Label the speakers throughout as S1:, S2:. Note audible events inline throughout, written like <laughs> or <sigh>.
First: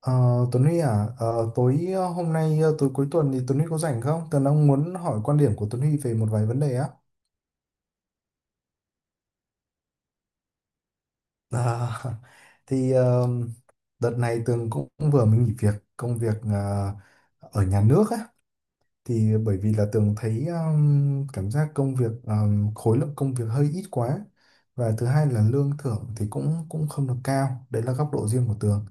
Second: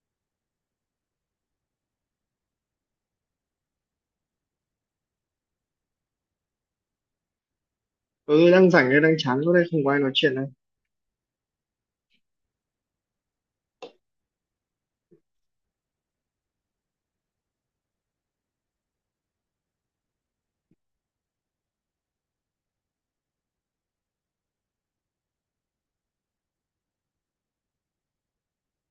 S1: Ờ, Tuấn Huy à, tối hôm nay tối cuối tuần thì Tuấn Huy có rảnh không? Tớ đang muốn hỏi quan điểm của Tuấn Huy về một vài vấn đề á.
S2: Ừ, đang rảnh đây, đang chán, chỗ đây không có ai nói chuyện đây.
S1: Ờ, <laughs> thì đợt này Tường cũng vừa mới nghỉ việc công việc ở nhà nước á, thì bởi vì là Tường thấy cảm giác công việc khối lượng công việc hơi ít quá và thứ hai là lương thưởng thì cũng cũng không được cao. Đấy là góc độ riêng của Tường.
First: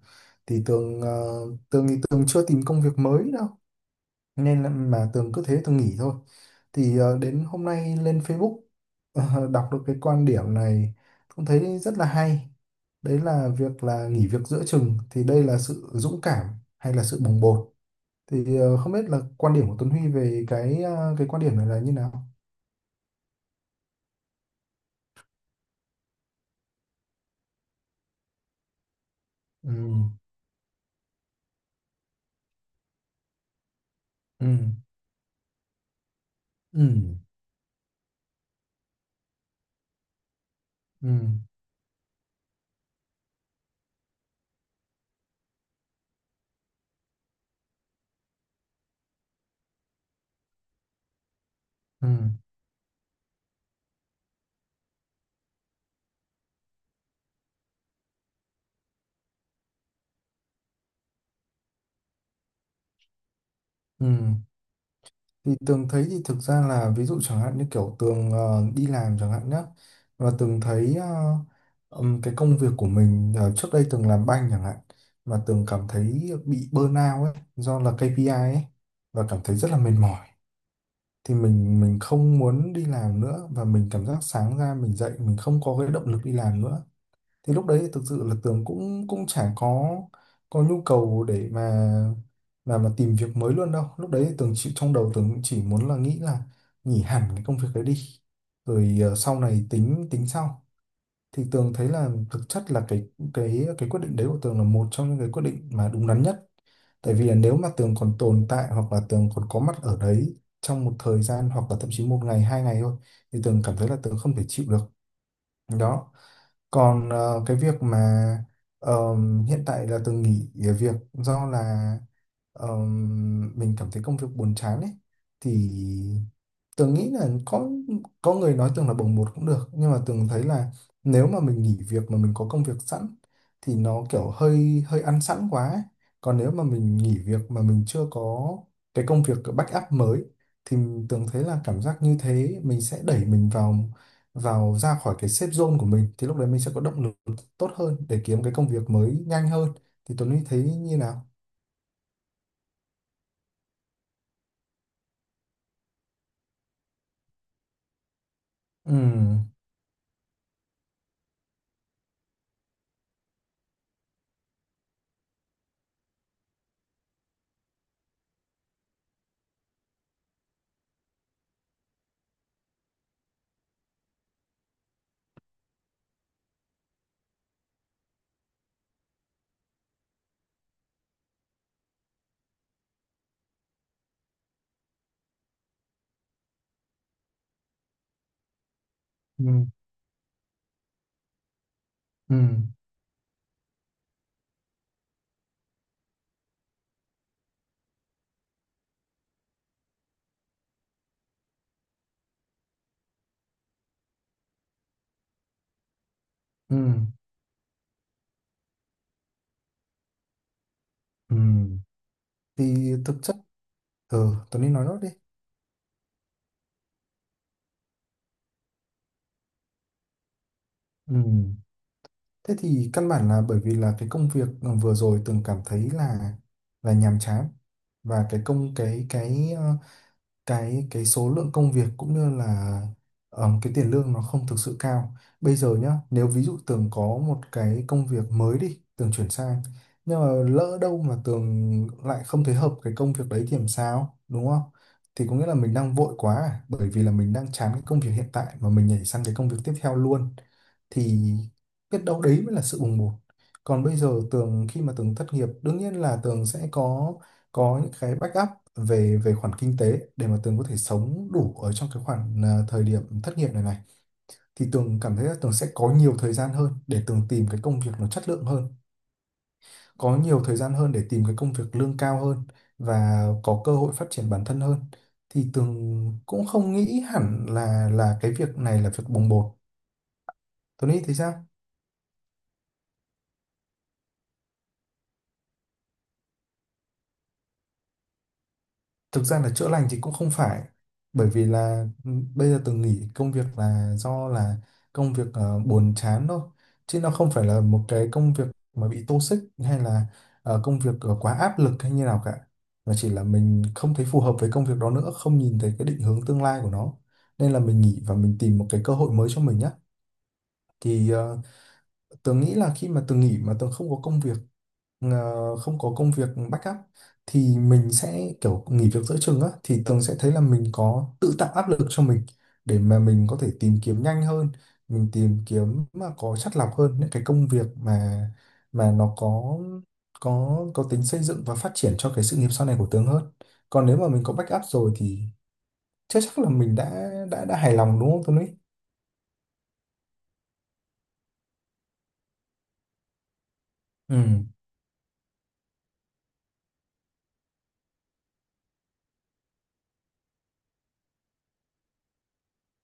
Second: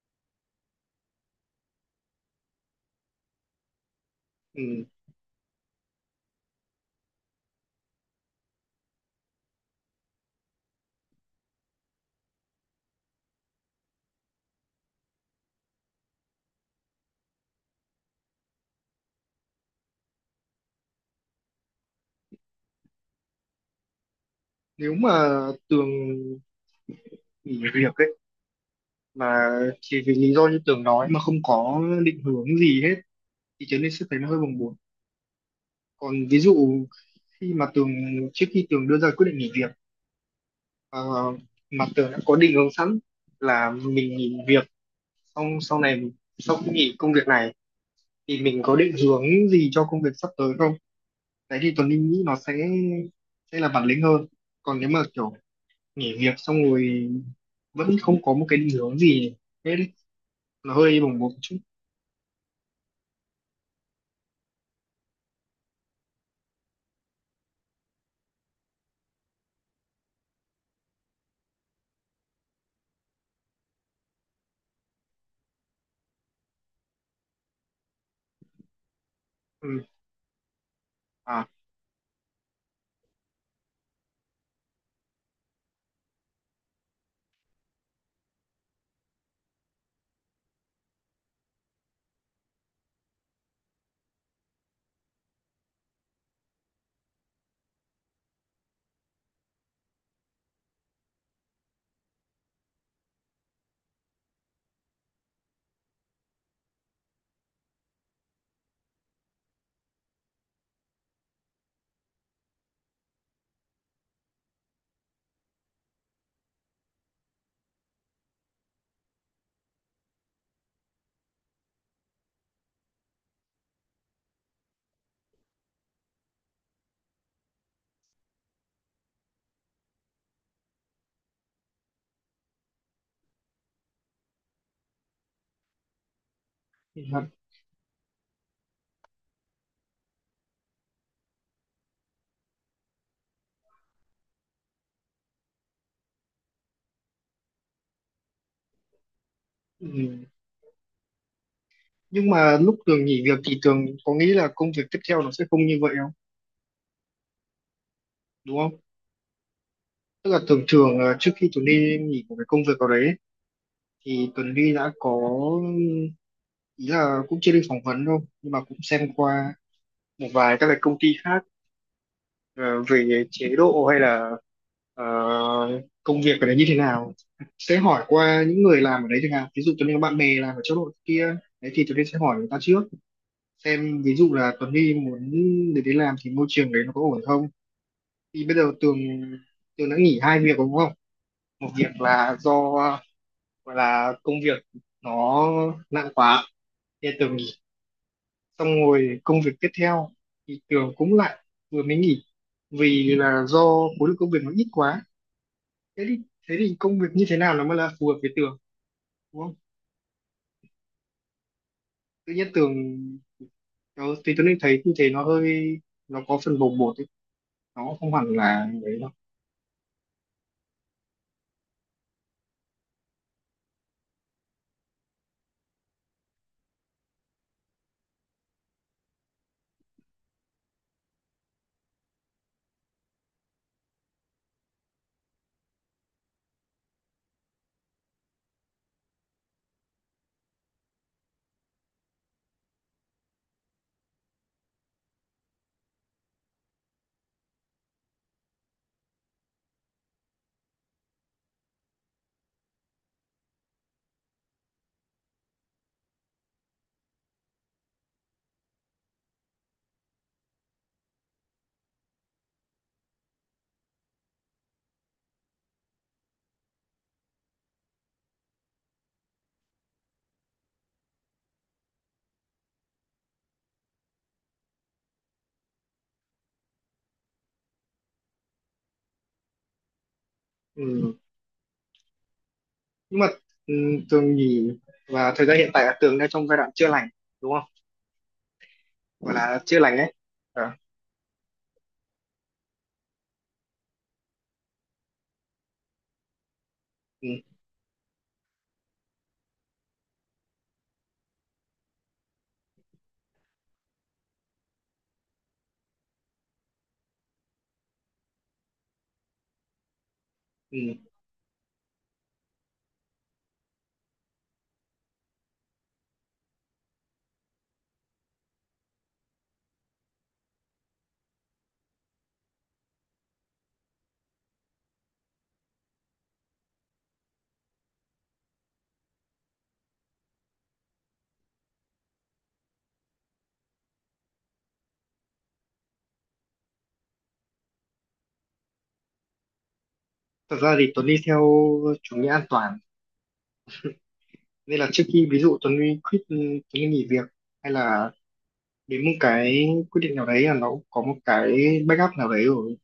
S1: Thì Tường chưa tìm công việc mới đâu nên là
S2: Ừ.
S1: mà Tường cứ thế Tường nghỉ thôi. Thì đến hôm nay lên Facebook, <laughs> đọc được cái quan điểm này cũng thấy rất là hay. Đấy là việc là nghỉ việc giữa chừng thì đây là sự dũng cảm hay là sự bồng bột. Thì không biết là quan điểm của Tuấn Huy về cái quan điểm này là như nào.
S2: Nếu mà Tường nghỉ việc ấy mà
S1: Ừ,
S2: chỉ vì lý do như Tường nói mà không có định hướng gì hết thì Trấn Linh sẽ thấy nó hơi
S1: ừ,
S2: bồng bột. Còn ví dụ
S1: ừ,
S2: khi mà Tường, trước khi Tường đưa ra quyết định nghỉ việc, ờ,
S1: ừ,
S2: mà Tường đã có định hướng sẵn là mình nghỉ việc xong sau này sau khi nghỉ công việc này thì mình có định hướng gì cho công việc sắp tới không, đấy thì Tuấn
S1: ừ,
S2: Linh nghĩ nó sẽ là bản lĩnh hơn. Còn nếu mà kiểu nghỉ việc xong rồi vẫn không có một cái định hướng gì hết ý. Nó hơi bồng bột một chút.
S1: ừ. Thì Tường thấy thì thực ra là ví dụ chẳng hạn như kiểu Tường đi làm chẳng hạn nhá, và Tường thấy cái công việc của mình, trước đây Tường làm banh chẳng hạn, mà Tường cảm thấy bị burnout ấy do là KPI ấy, và cảm thấy rất là
S2: Ừ.
S1: mệt mỏi. Thì
S2: À,
S1: mình không muốn đi làm nữa, và mình cảm giác sáng ra mình dậy mình không có cái động lực đi làm nữa. Thì lúc đấy thì thực sự là Tường cũng cũng chả có nhu cầu để mà mà tìm việc mới luôn đâu. Lúc đấy thì Tường chỉ, trong đầu Tường cũng chỉ muốn là nghĩ là nghỉ hẳn cái công việc đấy đi, rồi sau này tính tính sau. Thì Tường thấy là thực chất là cái quyết định đấy của Tường là một trong những cái quyết định mà đúng đắn nhất, tại vì là nếu mà Tường còn tồn tại hoặc là Tường còn có mặt ở đấy trong một thời gian hoặc là thậm chí một ngày hai ngày thôi thì Tường cảm thấy là Tường không thể chịu được đó. Còn cái việc mà hiện tại là từng nghỉ việc do là, mình cảm thấy công việc buồn chán ấy, thì Tường nghĩ là có người nói Tường là bồng bột cũng được, nhưng mà Tường thấy là nếu mà mình nghỉ việc mà mình có công việc sẵn thì nó kiểu hơi hơi ăn sẵn quá ấy. Còn nếu mà mình
S2: thì
S1: nghỉ
S2: là-
S1: việc mà mình chưa có cái công việc backup mới thì Tường thấy là cảm giác như thế mình sẽ đẩy mình vào vào ra khỏi cái safe zone của mình, thì lúc đấy mình sẽ có động lực tốt hơn để kiếm cái công việc mới nhanh hơn. Thì
S2: ừ.
S1: Tuấn Huy thấy như nào?
S2: Nhưng mà lúc Tường nghỉ việc thì Tường có nghĩ là công việc tiếp theo nó sẽ không như vậy không, đúng không?
S1: Ừ,
S2: Tức là thường thường là trước khi Tường đi nghỉ của cái công việc ở đấy ấy, thì Tuấn đi đã có, ý là cũng chưa đi phỏng vấn đâu nhưng mà cũng xem qua một vài các cái công ty khác, ờ, về chế độ hay là ờ, công việc ở đấy như thế nào, sẽ hỏi qua những người làm ở đấy chẳng hạn, ví dụ Tuấn Huy có bạn bè làm ở chỗ đội kia, đấy thì Tuấn Huy sẽ hỏi người ta trước, xem ví dụ là Tuấn Huy muốn để đến làm thì môi trường đấy nó có ổn không. Thì bây giờ Tường
S1: ừ,
S2: Tường đã nghỉ hai việc, đúng không? Một việc
S1: ừ,
S2: là do, gọi là công việc nó nặng quá thì Tường nghỉ, xong rồi công việc tiếp theo thì Tường cũng lại vừa mới nghỉ vì là do khối lượng công việc nó ít quá. Thế thì thế thì
S1: ừ,
S2: công việc như thế nào nó mới là phù hợp với Tường, đúng không?
S1: ừ.
S2: Tự nhiên tưởng
S1: Thì thực chất
S2: tớ,
S1: ừ,
S2: thì tôi nên
S1: Tuấn Huy
S2: thấy
S1: nói
S2: như
S1: nốt đi.
S2: thế nó có phần bồng bột ấy. Nó không hẳn là đấy đâu.
S1: Ừ. Thế thì căn bản là bởi vì là cái công việc vừa rồi từng cảm thấy là nhàm chán, và cái công cái ờ, cái số lượng công việc cũng như là cái tiền lương nó không thực sự cao. Bây giờ nhá, nếu ví dụ Tường có một cái công việc mới đi, Tường chuyển sang, nhưng mà lỡ đâu mà Tường lại không thấy hợp cái công việc đấy thì làm sao, đúng không? Thì có nghĩa là mình đang vội quá à, bởi vì là mình đang chán cái công việc hiện tại mà mình nhảy sang cái công việc tiếp theo luôn, thì biết đâu đấy mới là sự bùng bột. Còn bây giờ Tường khi mà Tường thất nghiệp, đương nhiên là Tường sẽ có những cái backup về về khoản kinh tế để mà Tường có thể sống đủ ở trong cái khoản à, thời điểm thất nghiệp này này. Thì Tường cảm thấy là Tường sẽ có nhiều thời gian hơn để Tường tìm cái công việc nó chất lượng hơn, có nhiều thời gian hơn để tìm cái công việc lương cao hơn, và có cơ hội phát triển bản thân hơn. Thì Tường cũng không nghĩ hẳn là cái việc này là việc bồng bột. Tường nghĩ thì
S2: Ừ.
S1: sao?
S2: Nhưng mà ừ, Tường nhìn và thời gian hiện tại là Tường đang trong giai đoạn chữa lành, đúng không?
S1: Thực
S2: Gọi
S1: ra là
S2: là
S1: chữa
S2: chữa
S1: lành
S2: lành
S1: thì
S2: ấy.
S1: cũng không phải,
S2: À.
S1: bởi vì là ừ, bây giờ từng nghỉ công việc là do là công việc buồn chán thôi, chứ nó
S2: Ừ.
S1: không phải là một cái công việc mà bị toxic hay là công việc quá áp lực hay như nào cả, mà chỉ là mình không thấy phù hợp với công việc đó nữa, không nhìn thấy cái định hướng tương lai của nó, nên là mình nghỉ và mình tìm một cái cơ hội mới cho mình nhé.
S2: Ừ.
S1: Thì tớ nghĩ là khi mà tớ nghỉ mà tớ không có công việc, không có công việc backup, thì mình sẽ kiểu nghỉ việc giữa chừng á, thì tường sẽ thấy là mình có tự tạo áp lực cho mình để mà mình có thể tìm kiếm nhanh hơn, mình tìm kiếm mà có chắt lọc hơn những cái công việc mà nó có có tính xây dựng và phát triển cho cái sự nghiệp sau này của tường hơn. Còn nếu mà mình có backup rồi thì chắc chắc là mình đã hài lòng, đúng không Tuấn Lý?
S2: Thật ra thì Tuấn đi theo chủ nghĩa an toàn,
S1: Ừ,
S2: nên là trước khi ví dụ Tuấn đi quit, Tuấn đi nghỉ việc hay là đến một cái quyết định nào đấy là nó cũng có một cái backup nào đấy rồi,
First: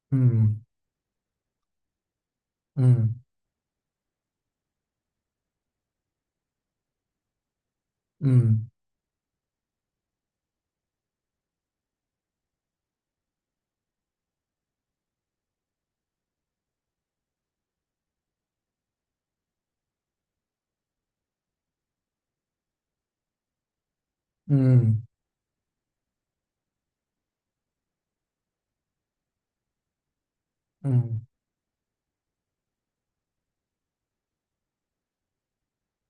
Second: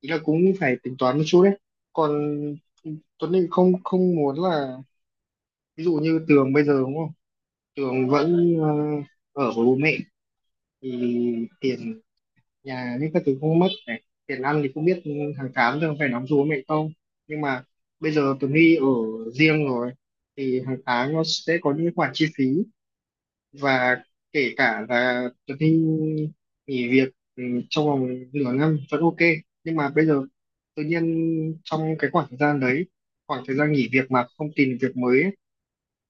S2: ý
S1: ừ,
S2: là cũng phải tính toán một chút đấy. Còn
S1: ừ,
S2: Tuấn thì không không muốn là, ví dụ như Tường bây giờ đúng không, Tường
S1: ừ,
S2: vẫn ở với bố mẹ thì tiền nhà những các thứ không mất, này tiền ăn thì không biết hàng tháng Tường phải đóng cho bố mẹ không, nhưng mà bây giờ Tường Huy ở riêng rồi thì hàng tháng nó sẽ có những khoản chi phí, và kể
S1: ừ,
S2: cả là Tường Huy nghỉ việc ừ, trong vòng nửa năm vẫn ok. Nhưng mà bây giờ tự
S1: ừ,
S2: nhiên trong cái khoảng thời gian đấy, khoảng thời gian nghỉ việc mà không tìm được việc mới ấy,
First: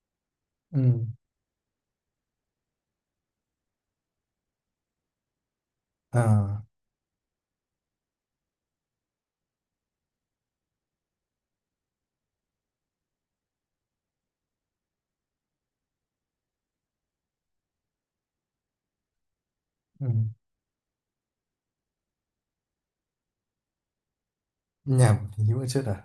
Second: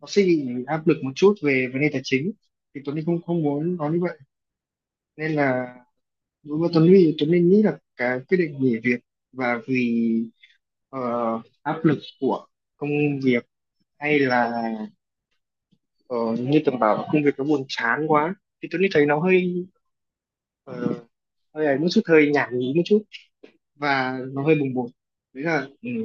S2: nó sẽ bị áp lực
S1: ừ,
S2: một chút về vấn đề tài chính. Thì Tuấn Linh không không muốn nó như vậy, nên là đối
S1: à,
S2: với Tuấn Linh, nghĩ là cái quyết định nghỉ việc và vì ờ, áp lực của công việc, hay là ờ, như tưởng bảo là công việc nó buồn chán quá, thì Tuấn Linh thấy nó hơi,
S1: ừ.
S2: ờ, hơi ấy một chút, hơi nhảm nhí một chút, và nó hơi bồng bột.
S1: Nhảm
S2: đấy
S1: thì hiểu
S2: là
S1: chết
S2: ừ,
S1: à.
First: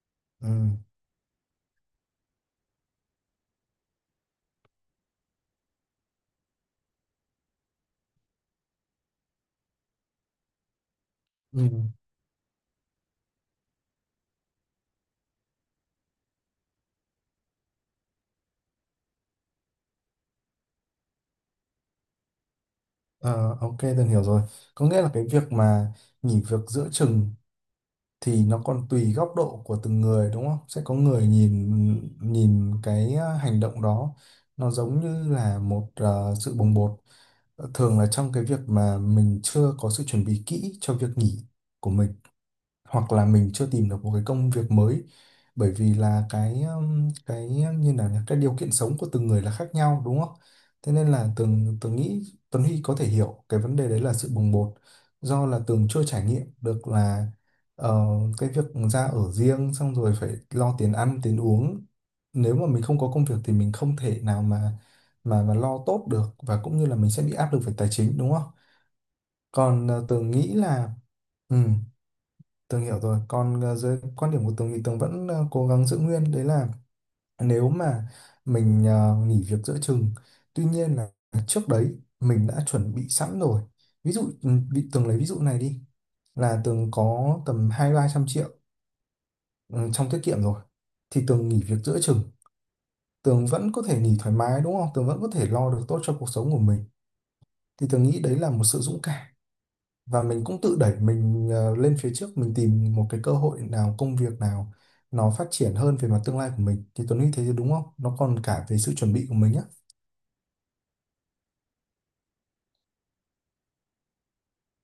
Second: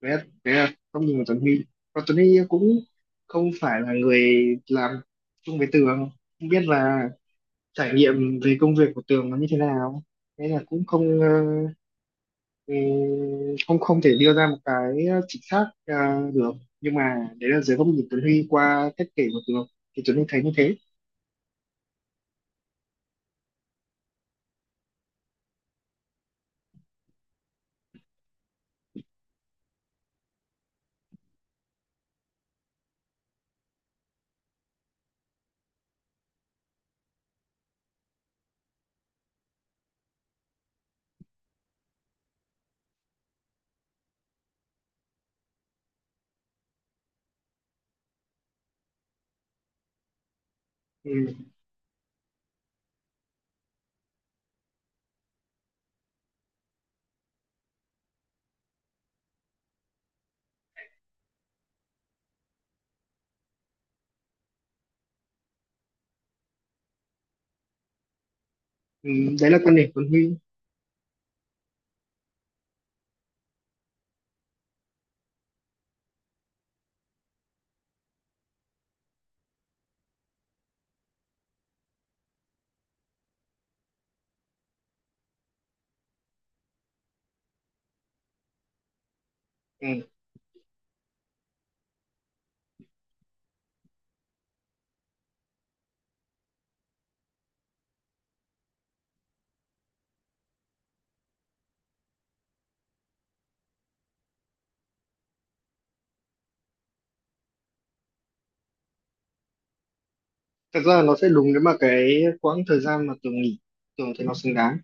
S2: đấy là,
S1: Ừ,
S2: đấy là góc nhìn của Tuấn Huy. Còn Tuấn Huy cũng không phải là người làm chung với Tường, không biết là trải nghiệm về công việc của Tường nó như thế nào, thế là cũng không ờ,
S1: ừ.
S2: ừ, không không thể đưa ra một cái chính xác được. Nhưng mà đấy là dưới góc nhìn Tuấn Huy qua cách kể của Tường thì Tuấn Huy thấy như thế.
S1: Ờ, ok tôi hiểu rồi. Có nghĩa là cái việc mà nghỉ việc giữa chừng thì nó còn tùy góc độ của từng người đúng không, sẽ có người nhìn nhìn cái ờ, hành động đó nó giống như là một sự bồng bột. Ờ, thường là trong cái việc mà mình chưa có sự chuẩn bị kỹ cho việc nghỉ của mình, hoặc là mình chưa tìm được một cái công việc mới, bởi vì là cái như là cái điều kiện sống của từng người là khác nhau đúng không? Thế nên
S2: Ừ.
S1: là Tường Tường nghĩ Tuấn Huy có thể hiểu cái vấn đề đấy là sự bồng bột, do là Tường chưa trải nghiệm được là, ờ, cái việc ra ở riêng xong rồi phải lo tiền ăn tiền uống, nếu mà mình không có công việc thì mình không thể nào mà mà lo tốt được, và cũng như là mình sẽ bị áp lực về tài chính đúng không?
S2: Ừ. Đấy là quan
S1: Còn
S2: điểm Tuấn
S1: Tường
S2: Huy.
S1: nghĩ là ừ, Tường hiểu rồi. Còn dưới quan điểm của Tường thì Tường vẫn cố gắng giữ nguyên. Đấy là nếu mà mình nghỉ việc giữa chừng, tuy nhiên là trước đấy mình đã chuẩn bị sẵn rồi. Ví dụ ừ, bị Tường lấy ví dụ này đi là Tường có tầm hai ba trăm triệu ừ,
S2: Ừ.
S1: trong tiết kiệm rồi, thì Tường nghỉ việc giữa chừng, Tường vẫn có thể nghỉ thoải mái đúng không? Tường vẫn có thể lo được tốt cho cuộc sống của mình. Thì Tường nghĩ đấy là một sự dũng cảm, và mình cũng tự đẩy mình lên phía trước, mình tìm một cái cơ hội nào công việc nào nó phát triển hơn về mặt tương lai của mình. Thì Tuấn nghĩ thế thì đúng không, nó còn cả về sự chuẩn bị của mình á.
S2: Thật ra là nó sẽ đúng nếu mà cái quãng thời gian mà Tường nghỉ, Tường thì nó xứng đáng,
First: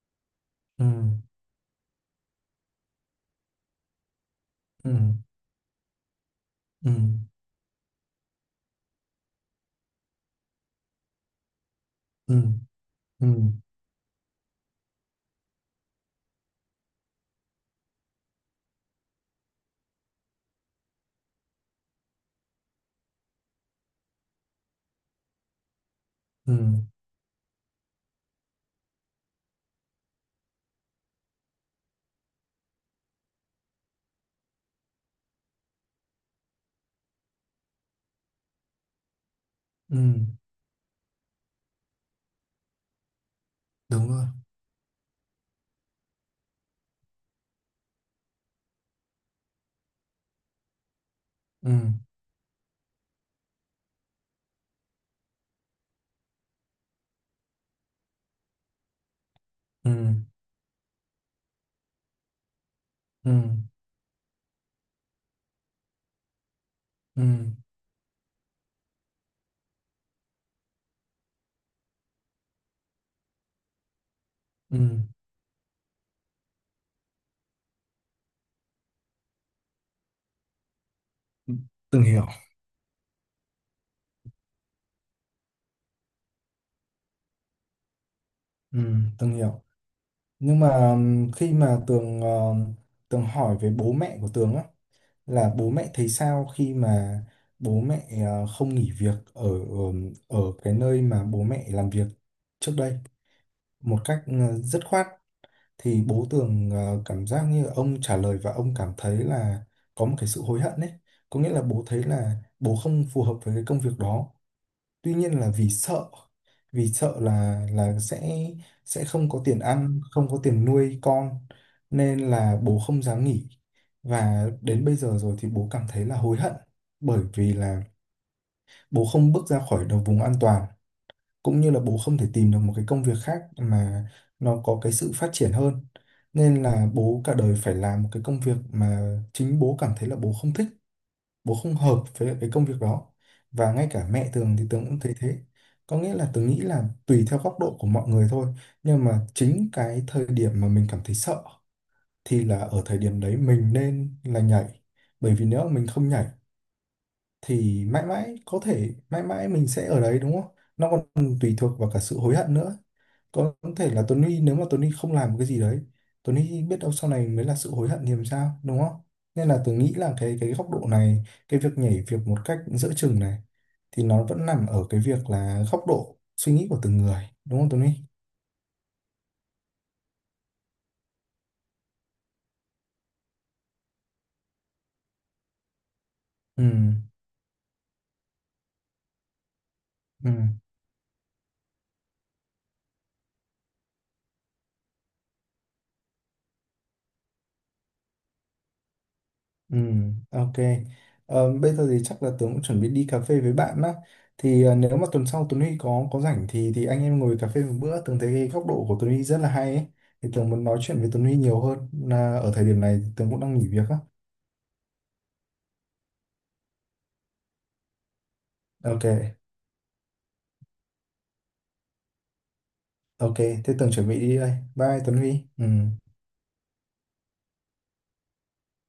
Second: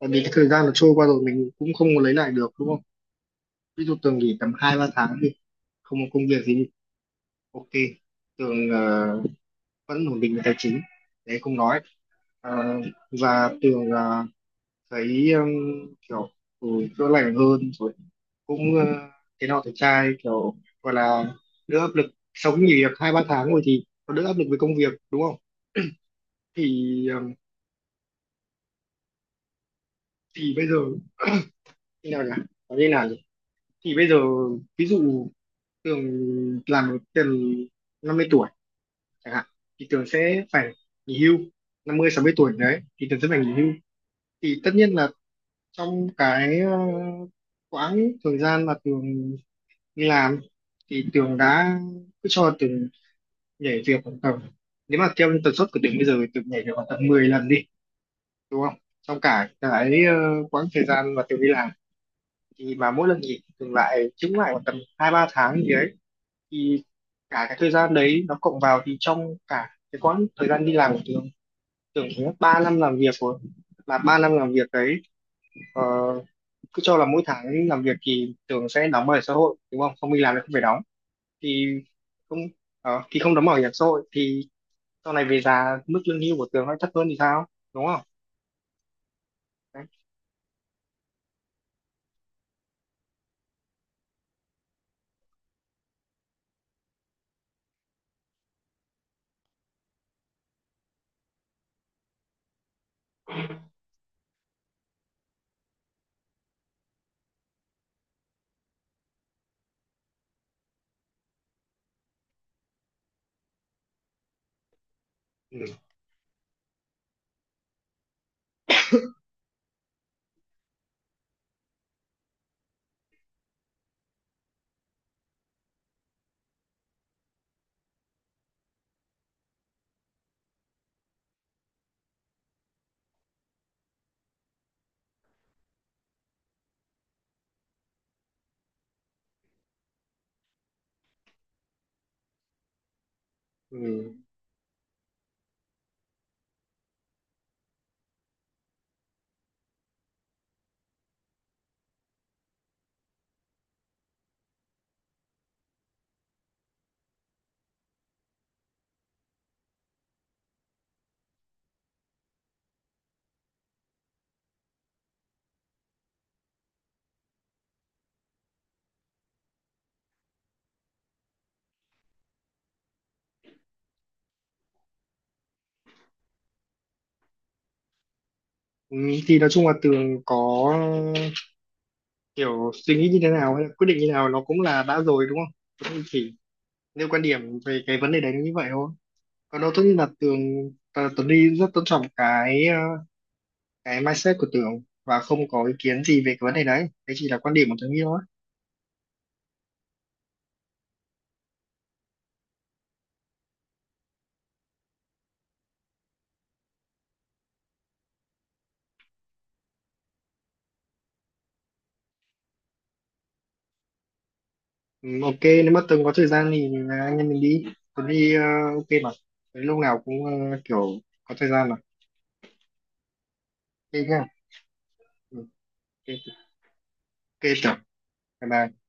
S2: tại vì cái thời gian nó
S1: Ừ,
S2: trôi qua rồi mình cũng không có lấy lại được, đúng không? Ví dụ Tường nghỉ tầm hai ba
S1: ừ,
S2: tháng thì không có công việc gì,
S1: ừ,
S2: ok, Tường vẫn ổn định về tài chính, đấy không nói.
S1: ừ,
S2: À.
S1: ừ,
S2: Và Tường thấy kiểu ừ, chữa lành hơn rồi, cũng thế nào thì trai kiểu, gọi là đỡ áp lực, sau khi nghỉ việc 2-3 tháng rồi thì nó đỡ áp lực với công việc, đúng không?
S1: ừ,
S2: Thì thì bây giờ như nào nhỉ, nói như nào nhỉ, thì bây giờ ví dụ Tường làm được tầm 50 tuổi chẳng hạn, thì
S1: ừ,
S2: Tường sẽ phải nghỉ hưu. 50 60 tuổi đấy thì Tường sẽ phải nghỉ hưu.
S1: đúng rồi,
S2: Thì tất nhiên là trong cái quãng thời gian mà Tường đi làm thì Tường đã,
S1: ừ,
S2: cứ cho Tường nhảy việc khoảng tầm, nếu mà theo tần suất của Tường bây giờ thì Tường nhảy việc khoảng tầm 10 lần đi, đúng không, trong cả cái
S1: ừ,
S2: quãng thời gian mà Tường đi làm, thì mà mỗi lần
S1: ừ,
S2: nghỉ Tường lại chứng lại khoảng tầm 2-3 tháng gì đấy, thì
S1: ừ,
S2: cả cái thời gian đấy nó cộng vào thì trong cả cái quãng thời gian đi làm của Tường Tường có 3 năm làm việc rồi, mà 3 năm làm việc
S1: ừ,
S2: đấy, ờ, cứ cho là mỗi tháng làm việc thì Tường sẽ đóng bảo hiểm xã hội, đúng không, không đi làm thì không phải đóng, thì
S1: từng hiểu,
S2: không thì không đóng bảo hiểm xã hội thì sau này về già mức lương hưu của Tường nó thấp hơn thì sao, đúng không?
S1: ừ, từng hiểu.
S2: Đấy.
S1: Nhưng mà khi mà Tường hỏi về bố mẹ của Tường á, là bố mẹ thấy sao khi mà bố mẹ không nghỉ việc ở ở ở cái nơi mà bố mẹ làm việc trước đây một cách dứt khoát, thì bố Tường cảm giác như ông trả lời và ông cảm thấy là có một cái sự hối hận đấy. Có nghĩa là bố thấy là bố không phù hợp với cái công việc đó, tuy nhiên là
S2: Ừ.
S1: vì sợ, vì sợ là sẽ không có tiền ăn không có tiền nuôi con, nên là bố không dám nghỉ. Và đến bây giờ rồi thì bố cảm thấy là hối hận, bởi vì là bố không bước ra khỏi đầu vùng an toàn, cũng như là bố không thể tìm được một cái công việc khác mà nó có cái sự phát triển hơn, nên là bố cả đời phải làm một cái công việc mà chính bố cảm thấy là bố không thích, bố không hợp với lại cái công việc đó. Và ngay cả
S2: Ừ.
S1: mẹ Tường thì Tường cũng thấy thế. Có nghĩa là Tường nghĩ là tùy theo góc độ của mọi người thôi, nhưng mà chính cái thời điểm mà mình cảm thấy sợ thì là ở thời điểm đấy mình nên là nhảy, bởi vì nếu mà mình không nhảy thì mãi mãi có thể mãi mãi mình sẽ ở đấy, đúng không, nó còn tùy thuộc vào cả sự hối hận nữa. Có thể là Tony nếu mà Tony không làm một cái gì đấy, Tony biết đâu sau này mới là sự hối hận thì làm sao đúng không. Nên là tôi nghĩ là cái góc độ này, cái việc nhảy việc một cách giữa chừng này, thì nó vẫn nằm ở cái việc là góc độ suy nghĩ của từng người đúng không Tony.
S2: Ừ. Thì nói chung là Tường có kiểu suy nghĩ như thế nào, hay là quyết định như thế nào, nó cũng là đã rồi, đúng không? Cũng chỉ
S1: Ừ,
S2: nêu quan điểm về cái vấn đề đấy như vậy thôi, còn đâu tất nhiên là
S1: ừ.
S2: Tuấn đi rất tôn trọng cái cái mindset của Tường và không có ý kiến gì về cái vấn đề đấy, đấy chỉ là quan điểm của Tường đi thôi.
S1: Ừ, ok. Ờ, bây giờ thì chắc là Tường cũng chuẩn bị đi cà phê với bạn á. Thì nếu mà tuần sau Tuấn Huy có rảnh thì anh em ngồi cà phê một bữa. Tường thấy cái góc độ của Tuấn Huy rất là hay ấy. Thì Tường muốn nói chuyện với Tuấn Huy nhiều hơn. Là ở thời điểm này Tường cũng đang nghỉ việc á.
S2: Ừ, ok. Nếu mà Tường có thời gian thì, à, anh em mình đi. Tuấn đi ok
S1: Ok,
S2: mà. Tới lúc nào cũng kiểu có thời gian mà.
S1: ok. Thế Tường
S2: Ok
S1: chuẩn bị
S2: nhá.
S1: đi đây. Bye Tuấn
S2: Ừ.
S1: Huy.
S2: Ok,
S1: Ừ.
S2: ok Tường, bye bye.